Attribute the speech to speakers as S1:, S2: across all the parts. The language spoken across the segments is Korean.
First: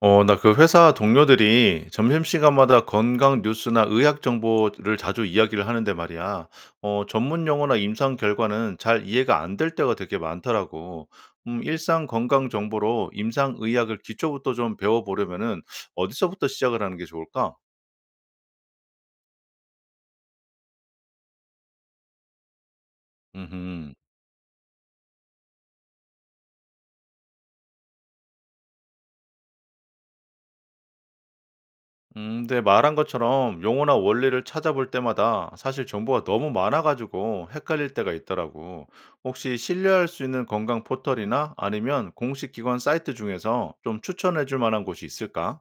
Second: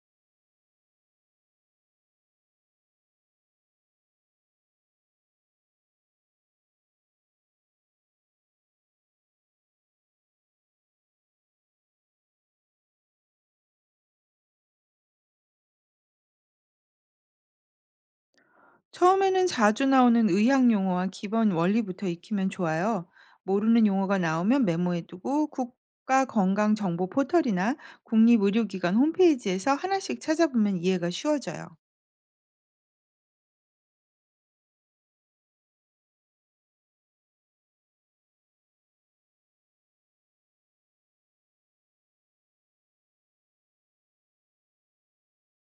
S1: 나 그 회사 동료들이 점심시간마다 건강 뉴스나 의학 정보를 자주 이야기를 하는데 말이야. 전문 용어나 임상 결과는 잘 이해가 안 될 때가 되게 많더라고. 일상 건강 정보로 임상 의학을 기초부터 좀 배워보려면은 어디서부터 시작을 하는 게 좋을까?
S2: 처음에는 자주 나오는 의학 용어와 기본 원리부터 익히면 좋아요. 모르는
S1: 음.
S2: 용어가 나오면 메모해두고 국가건강정보 포털이나 국립의료기관 홈페이지에서 하나씩 찾아보면 이해가 쉬워져요.
S1: 네, 말한 것처럼 용어나 원리를 찾아볼 때마다 사실 정보가 너무 많아가지고 헷갈릴 때가 있더라고. 혹시 신뢰할 수 있는 건강 포털이나 아니면 공식 기관 사이트 중에서 좀 추천해 줄 만한 곳이 있을까?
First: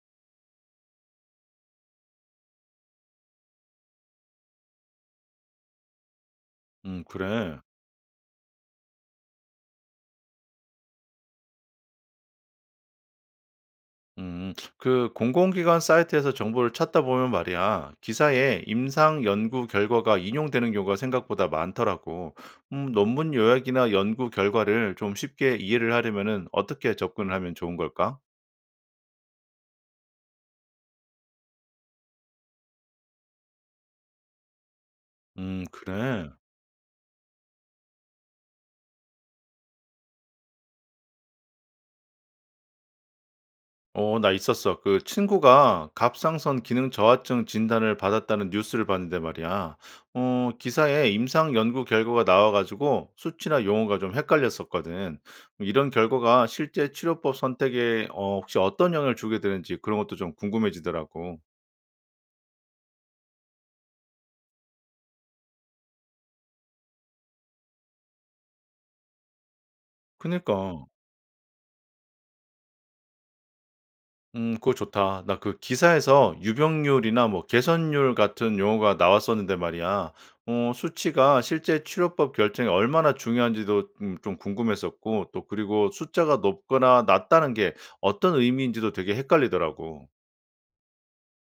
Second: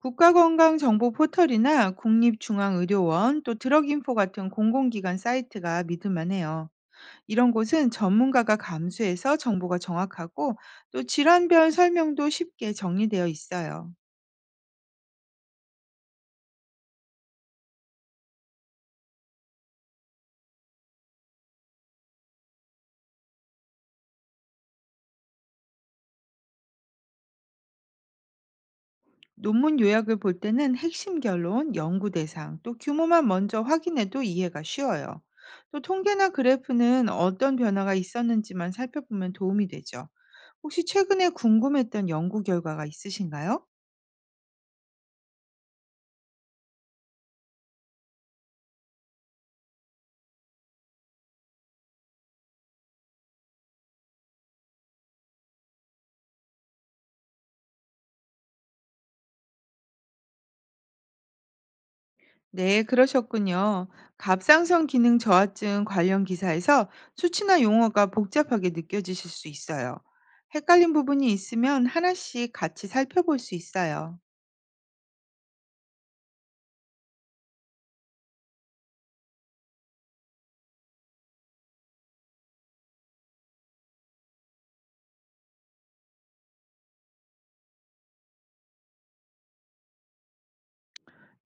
S2: 국가건강정보 포털이나 국립중앙의료원 또 드럭인포 같은 공공기관 사이트가 믿을만해요. 이런
S1: 그래.
S2: 곳은 전문가가 감수해서 정보가 정확하고 또 질환별 설명도 쉽게 정리되어 있어요.
S1: 그 공공기관 사이트에서 정보를 찾다 보면 말이야, 기사에 임상 연구 결과가 인용되는 경우가 생각보다 많더라고. 논문 요약이나 연구 결과를 좀 쉽게 이해를 하려면은 어떻게 접근을 하면 좋은 걸까?
S2: 논문 요약을 볼 때는 핵심 결론, 연구 대상, 또 규모만 먼저 확인해도 이해가 쉬워요. 또 통계나
S1: 그래.
S2: 그래프는 어떤 변화가 있었는지만 살펴보면 도움이 되죠. 혹시 최근에 궁금했던 연구 결과가 있으신가요?
S1: 어 나 있었어. 그 친구가 갑상선 기능 저하증 진단을 받았다는 뉴스를 봤는데 말이야. 기사에 임상 연구 결과가 나와 가지고 수치나 용어가 좀 헷갈렸었거든. 이런 결과가 실제 치료법 선택에 혹시 어떤 영향을 주게 되는지 그런 것도 좀 궁금해지더라고.
S2: 네, 그러셨군요. 갑상선 기능 저하증 관련 기사에서 수치나 용어가 복잡하게 느껴지실 수 있어요.
S1: 그니까.
S2: 헷갈린 부분이 있으면 하나씩 같이 살펴볼 수 있어요.
S1: 그거 좋다. 나 그 기사에서 유병률이나 뭐 개선율 같은 용어가 나왔었는데 말이야. 수치가 실제 치료법 결정에 얼마나 중요한지도 좀 궁금했었고 또 그리고 숫자가 높거나 낮다는 게 어떤 의미인지도 되게 헷갈리더라고.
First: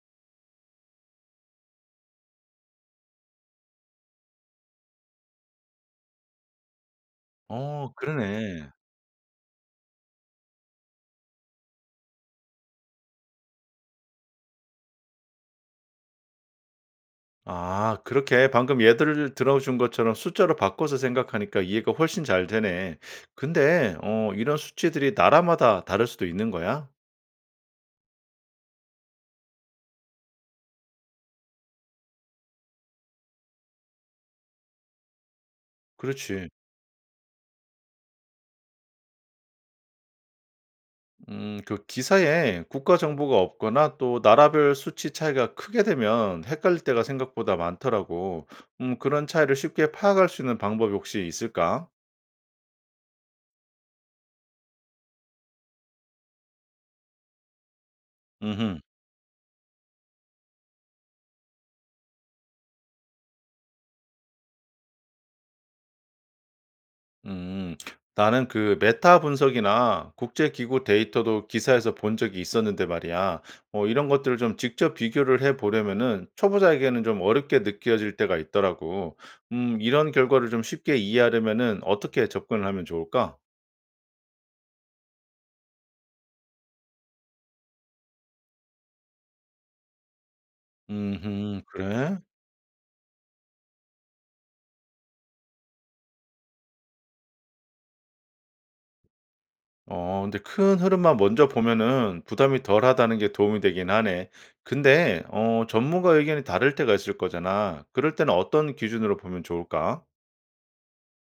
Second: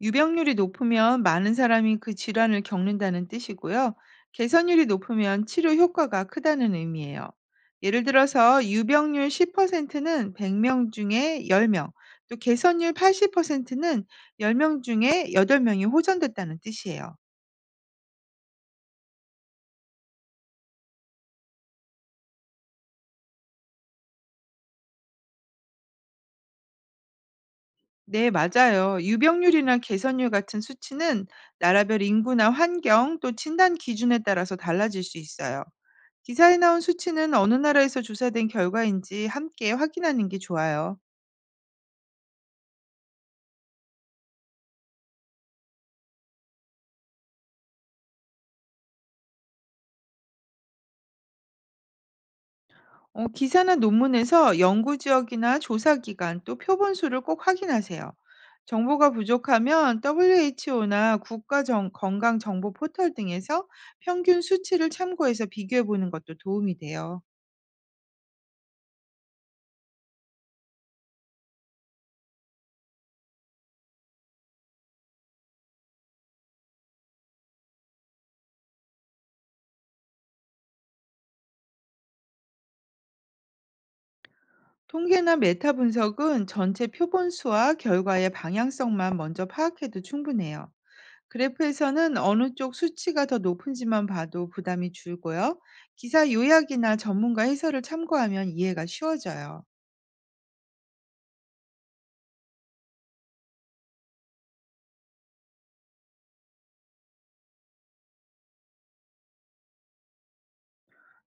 S2: 유병률이 높으면 많은 사람이 그 질환을 겪는다는 뜻이고요. 개선율이 높으면 치료 효과가 크다는 의미예요.
S1: 어
S2: 예를 들어서
S1: 그러네.
S2: 유병률 10%는 100명 중에 10명, 또 개선율 80%는 10명 중에 8명이 호전됐다는 뜻이에요.
S1: 아 그렇게 방금 예들을 들어준 것처럼 숫자로 바꿔서 생각하니까 이해가 훨씬 잘 되네. 근데 이런 수치들이 나라마다 다를 수도 있는 거야?
S2: 네, 맞아요. 유병률이나 개선율 같은 수치는 나라별 인구나 환경 또 진단 기준에 따라서 달라질 수 있어요.
S1: 그렇지.
S2: 기사에 나온 수치는 어느 나라에서 조사된 결과인지 함께 확인하는 게 좋아요.
S1: 그 기사에 국가 정보가 없거나 또 나라별 수치 차이가 크게 되면 헷갈릴 때가 생각보다 많더라고. 그런 차이를 쉽게 파악할 수 있는 방법이 혹시 있을까?
S2: 어, 기사나 논문에서 연구 지역이나 조사 기간 또 표본 수를 꼭 확인하세요.
S1: 음.
S2: 정보가 부족하면 WHO나 건강 정보 포털 등에서 평균 수치를 참고해서 비교해 보는 것도 도움이 돼요.
S1: 음. 나는 그 메타 분석이나 국제기구 데이터도 기사에서 본 적이 있었는데 말이야. 이런 것들을 좀 직접 비교를 해 보려면은 초보자에게는 좀 어렵게 느껴질 때가 있더라고. 이런 결과를 좀 쉽게 이해하려면은 어떻게 접근을 하면 좋을까?
S2: 통계나 메타 분석은 전체 표본 수와 결과의 방향성만 먼저 파악해도 충분해요. 그래프에서는
S1: 그래?
S2: 어느 쪽 수치가 더 높은지만 봐도 부담이 줄고요. 기사 요약이나 전문가 해설을 참고하면 이해가 쉬워져요.
S1: 근데 큰 흐름만 먼저 보면은 부담이 덜하다는 게 도움이 되긴 하네. 근데 전문가 의견이 다를 때가 있을 거잖아. 그럴 때는 어떤 기준으로 보면 좋을까?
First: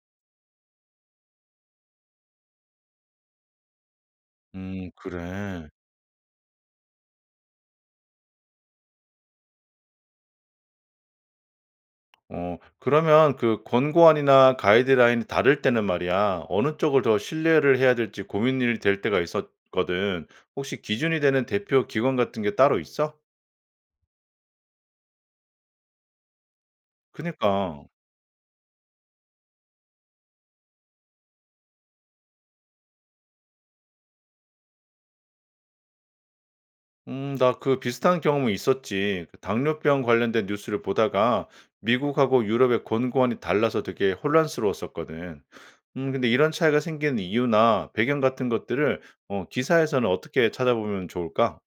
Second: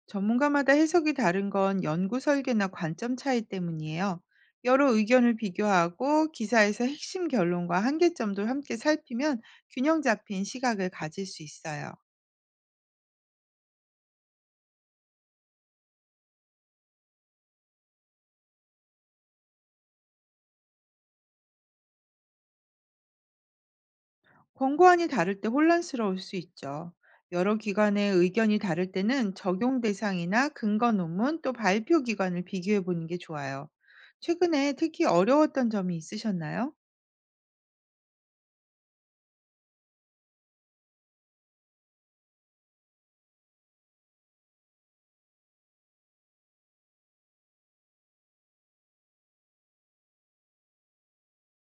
S2: 전문가마다 해석이 다른 건 연구 설계나 관점 차이 때문이에요. 여러 의견을
S1: 그래.
S2: 비교하고 기사에서 핵심 결론과 한계점도 함께 살피면 균형 잡힌 시각을 가질 수 있어요.
S1: 그러면 그 권고안이나 가이드라인이 다를 때는 말이야. 어느 쪽을 더 신뢰를 해야 될지 고민이 될 때가 있었거든. 혹시 기준이 되는 대표 기관 같은 게 따로 있어?
S2: 권고안이 다를 때 혼란스러울 수 있죠. 여러
S1: 그니까.
S2: 기관의 의견이 다를 때는 적용 대상이나 근거 논문 또 발표 기관을 비교해 보는 게 좋아요. 최근에 특히 어려웠던 점이 있으셨나요?
S1: 나 그 비슷한 경험이 있었지. 그 당뇨병 관련된 뉴스를 보다가 미국하고 유럽의 권고안이 달라서 되게 혼란스러웠었거든. 근데 이런 차이가 생기는 이유나 배경 같은 것들을 기사에서는 어떻게 찾아보면 좋을까?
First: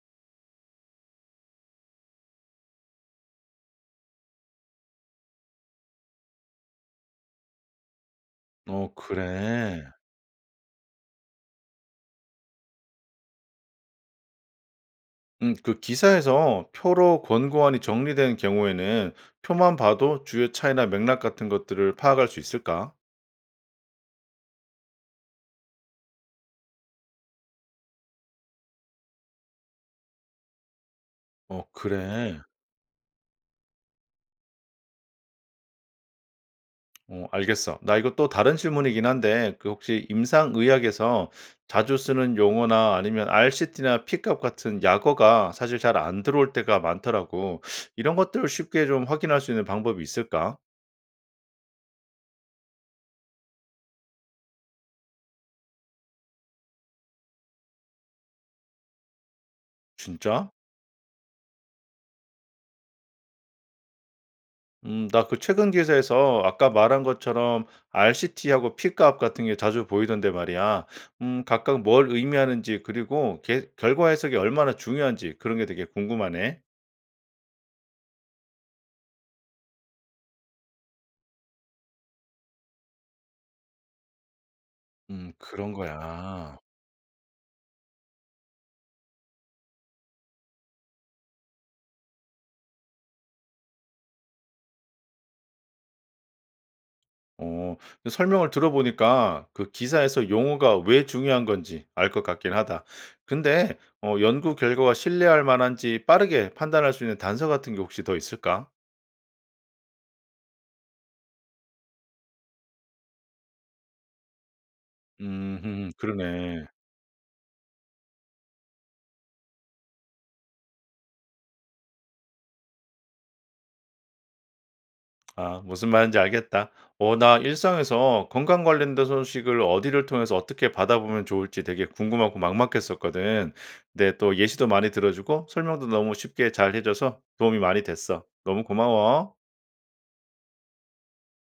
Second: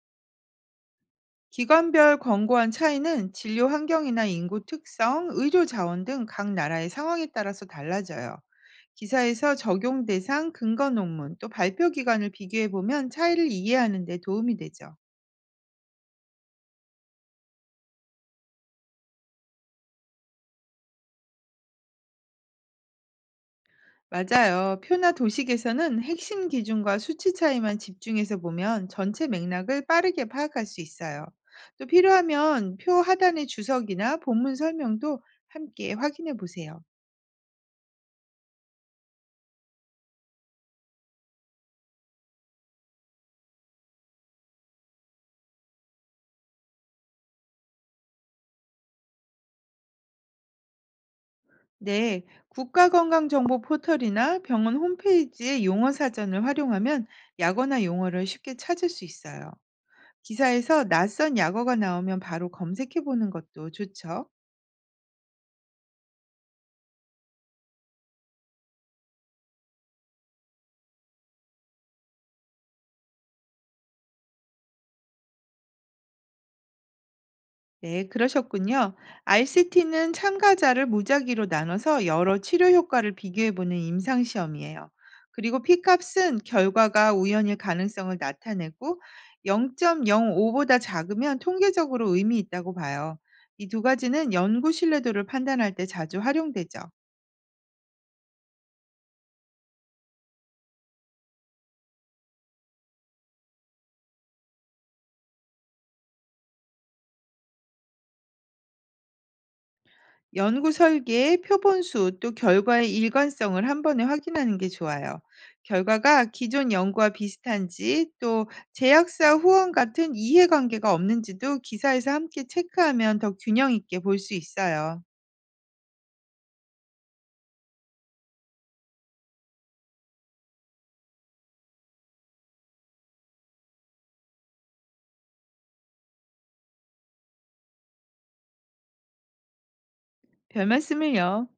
S2: 기관별 권고안 차이는 진료 환경이나 인구 특성, 의료 자원 등 각 나라의 상황에 따라서 달라져요.
S1: 어,
S2: 기사에서
S1: 그래.
S2: 적용 대상, 근거 논문 또 발표 기관을 비교해 보면 차이를 이해하는 데 도움이 되죠.
S1: 그 기사에서 표로 권고안이 정리된 경우에는 표만 봐도 주요 차이나 맥락 같은 것들을 파악할 수 있을까?
S2: 맞아요. 표나 도식에서는 핵심 기준과 수치 차이만 집중해서 보면 전체 맥락을 빠르게 파악할 수 있어요.
S1: 어,
S2: 또
S1: 그래.
S2: 필요하면 표 하단의 주석이나 본문 설명도 함께 확인해 보세요.
S1: 어 알겠어. 나 이거 또 다른 질문이긴 한데 그 혹시 임상의학에서 자주 쓰는 용어나 아니면 RCT나 P값 같은 약어가 사실 잘 안 들어올 때가 많더라고. 이런 것들을 쉽게 좀 확인할 수 있는 방법이 있을까?
S2: 네, 국가건강정보 포털이나 병원 홈페이지의 용어 사전을 활용하면 약어나 용어를 쉽게 찾을 수 있어요.
S1: 진짜?
S2: 기사에서 낯선 약어가 나오면 바로 검색해 보는 것도 좋죠.
S1: 나 그 최근 기사에서 아까 말한 것처럼 RCT하고 P값 같은 게 자주 보이던데 말이야. 각각 뭘 의미하는지 그리고 결과 해석이 얼마나 중요한지 그런 게 되게 궁금하네.
S2: 네, 그러셨군요. RCT는 참가자를 무작위로 나눠서 여러 치료 효과를 비교해보는 임상시험이에요. 그리고
S1: 그런
S2: P값은
S1: 거야.
S2: 결과가 우연일 가능성을 나타내고 0.05보다 작으면 통계적으로 의미 있다고 봐요. 이 두 가지는 연구 신뢰도를 판단할 때 자주 활용되죠.
S1: 어. 그 설명을 들어보니까 그 기사에서 용어가 왜 중요한 건지 알 것 같긴 하다. 근데 연구 결과가 신뢰할 만한지 빠르게 판단할 수 있는 단서 같은 게 혹시 더 있을까?
S2: 연구 설계의 표본수 또 결과의 일관성을 한 번에 확인하는 게 좋아요. 결과가
S1: 그러네.
S2: 기존 연구와 비슷한지 또 제약사 후원 같은 이해관계가 없는지도 기사에서 함께 체크하면 더 균형 있게 볼 수 있어요.
S1: 아 무슨 말인지 알겠다. 나 일상에서 건강 관련된 소식을 어디를 통해서 어떻게 받아보면 좋을지 되게 궁금하고 막막했었거든. 근데 또 예시도 많이 들어 주고 설명도 너무 쉽게 잘 해 줘서 도움이 많이 됐어. 너무 고마워.
S2: 별 말씀을요.